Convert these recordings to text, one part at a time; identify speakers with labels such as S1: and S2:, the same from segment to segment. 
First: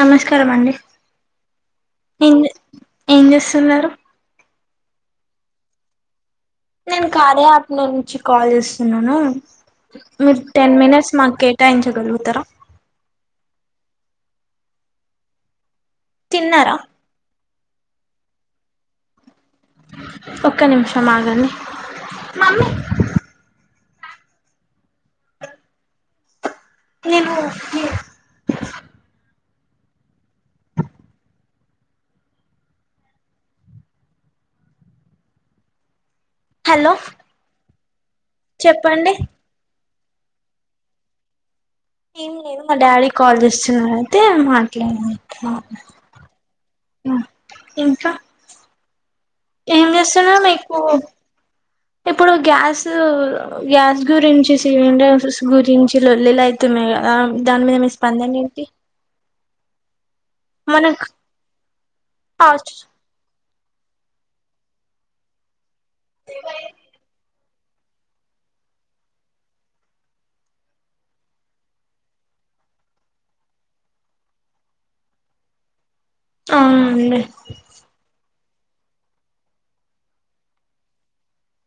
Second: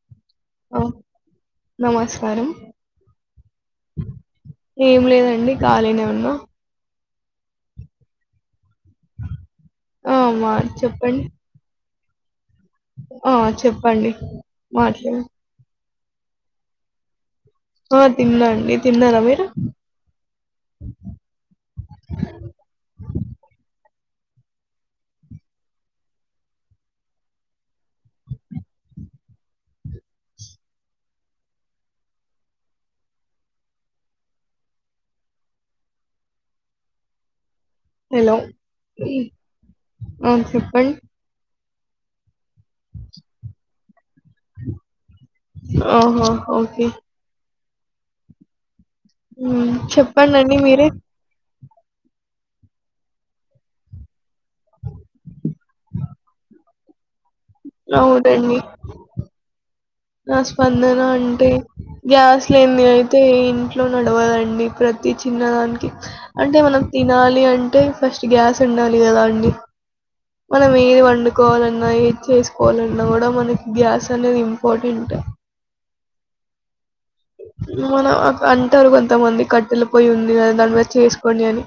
S1: నమస్కారం అండి
S2: ఆ
S1: ఏం
S2: నమస్కారం
S1: జే ఏం చేస్తున్నారు
S2: ఏం లేదండి ఖాలీని ఉన్నా
S1: నేను కార్య ఆప నుంచి కాల్ చేస్తాను నోనో
S2: ఆ
S1: మీ
S2: మా
S1: టెన్ మినిట్
S2: చెప్పండి
S1: మేక్ ఈటైమ్ వెలుగుతరా
S2: ఆ చెప్పండి మాట్లాడు
S1: తిన్నర
S2: ఆ తిన్నాండి తిన్నారా మీరు
S1: ఒక్క నిమిషం ఆగండి మమ్మీ ఏమో హలో
S2: హలో
S1: చెప్పండి
S2: ఆ చెప్పండి
S1: ఏ డాడీ కాలజస్ స త మాట్లా
S2: ఆహా ఓకే
S1: ఇంకా ఏం చేస్తున్నారు
S2: చెప్పండిండి
S1: మీకు
S2: మీరే
S1: ఇప్పుడు గ్యాస్ గ్యాస్ గురించి సిలిండర్స్ గురించి లొల్లిలువుతున్నాయి కదా దాని మీద మీ స్పందన
S2: అవునండి
S1: ఏంటి
S2: నా స్పందన
S1: మనకు
S2: అంటే
S1: కాస్ట్
S2: గ్యాస్లుంది అయితే ఇంట్లో నడవాలండి ప్రతి చిన్నదానికి అంటే మనం తినాలి అంటే ఫస్ట్ గ్యాస్ వండాలి కదా అండి మనం ఏది వండుకోవాలన్నా ఏది చేసుకోవాలన్నా కూడా మనకి గ్యాస్ అనేది బడి ఉంట
S1: ఆ
S2: మన అంటారు కొంతమంది కట్టెల పోయి ఉంది కదా దాని మీద చేసుకోడి అని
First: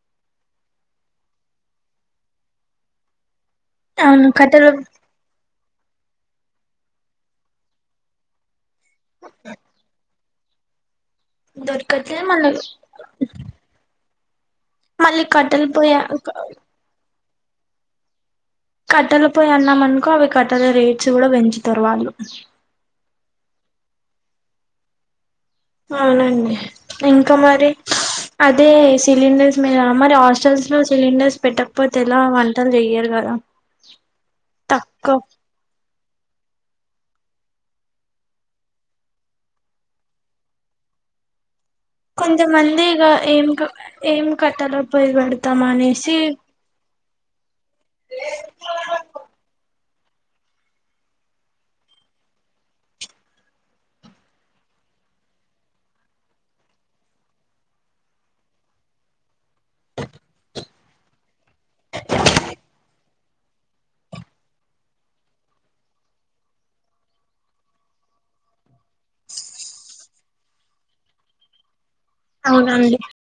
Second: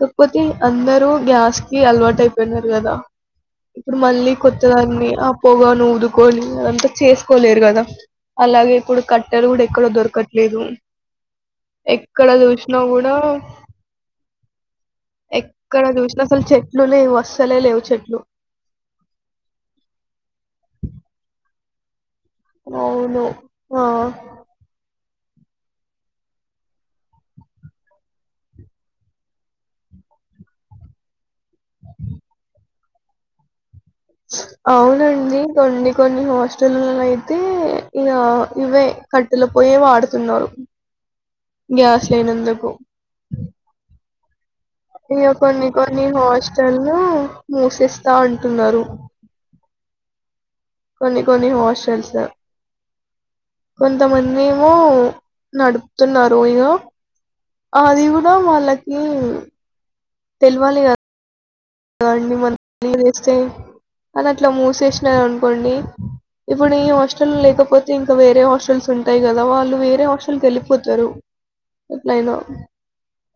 S2: కాకపోతే అందరుూ గ్యాస్ కి అలవాటు అయిపోయినారు కదా ఇప్పుడు
S1: అవును
S2: మళ్ళీ
S1: కట్టెలు
S2: కొత్తదాన్ని పొగొని ఊదుకొని అదంతా చేసుకోలేరు కదా అలాగే కుప్పుడు కట్టలు కూడా దొరకట్లేదు
S1: దొరకట్లేదు
S2: ఎక్కడ
S1: మళ్ళీ
S2: చూసినా కూడా
S1: మళ్ళీ కట్టెలు
S2: ఎక్కడ
S1: పొయ్యి
S2: చూసిన అసలు చెట్లునే వస్తు చలే లేవు చెట్లు
S1: కట్టెల పోయి అన్నాము అనుకో అవి కట్టెల రేట్స్ కూడా పెంచుతారు వాళ్ళు
S2: అవును ఆ
S1: అవునండి ఇంకా మరి అదే సిలిండర్స్ మీద మరి హాస్టల్స్ లో సిలిండర్స్ పెట్టకపోతే ఎలా వంటలు చెయ్యరు కదా తక్కువ
S2: అవునండి దండ కొన్ని హాస్టల్లో అయితే ఇ ఇవే కట్టెల పోయే వాడుతున్నారు గ్యాస్
S1: కొంతమంది ఇక ఏం ఏం కట్టెల పొయ్యి
S2: ఇక
S1: పెడతాం
S2: కొన్ని కొన్ని
S1: అనేసి
S2: హాస్టల్ ను మూసేస్తా అంటున్నారు కొన్ని కొన్ని హాస్టల్స్ కొంతమంది ఏమో నడుపుతున్నారు ఇకో అది కూడా వాళ్ళకి తెలివాలి కదా [unintelligible] వస్తే అది అట్లా మూసేసినారు అనుకోండి, ఇప్పుడు ఈ హాస్టల్ లేకపోతే ఇంకా వేరే హాస్టల్స్ ఉంటాయి కదా, వాళ్ళు వేరే హాస్టల్ క వెళ్ళిపోతారు
S1: అవునండి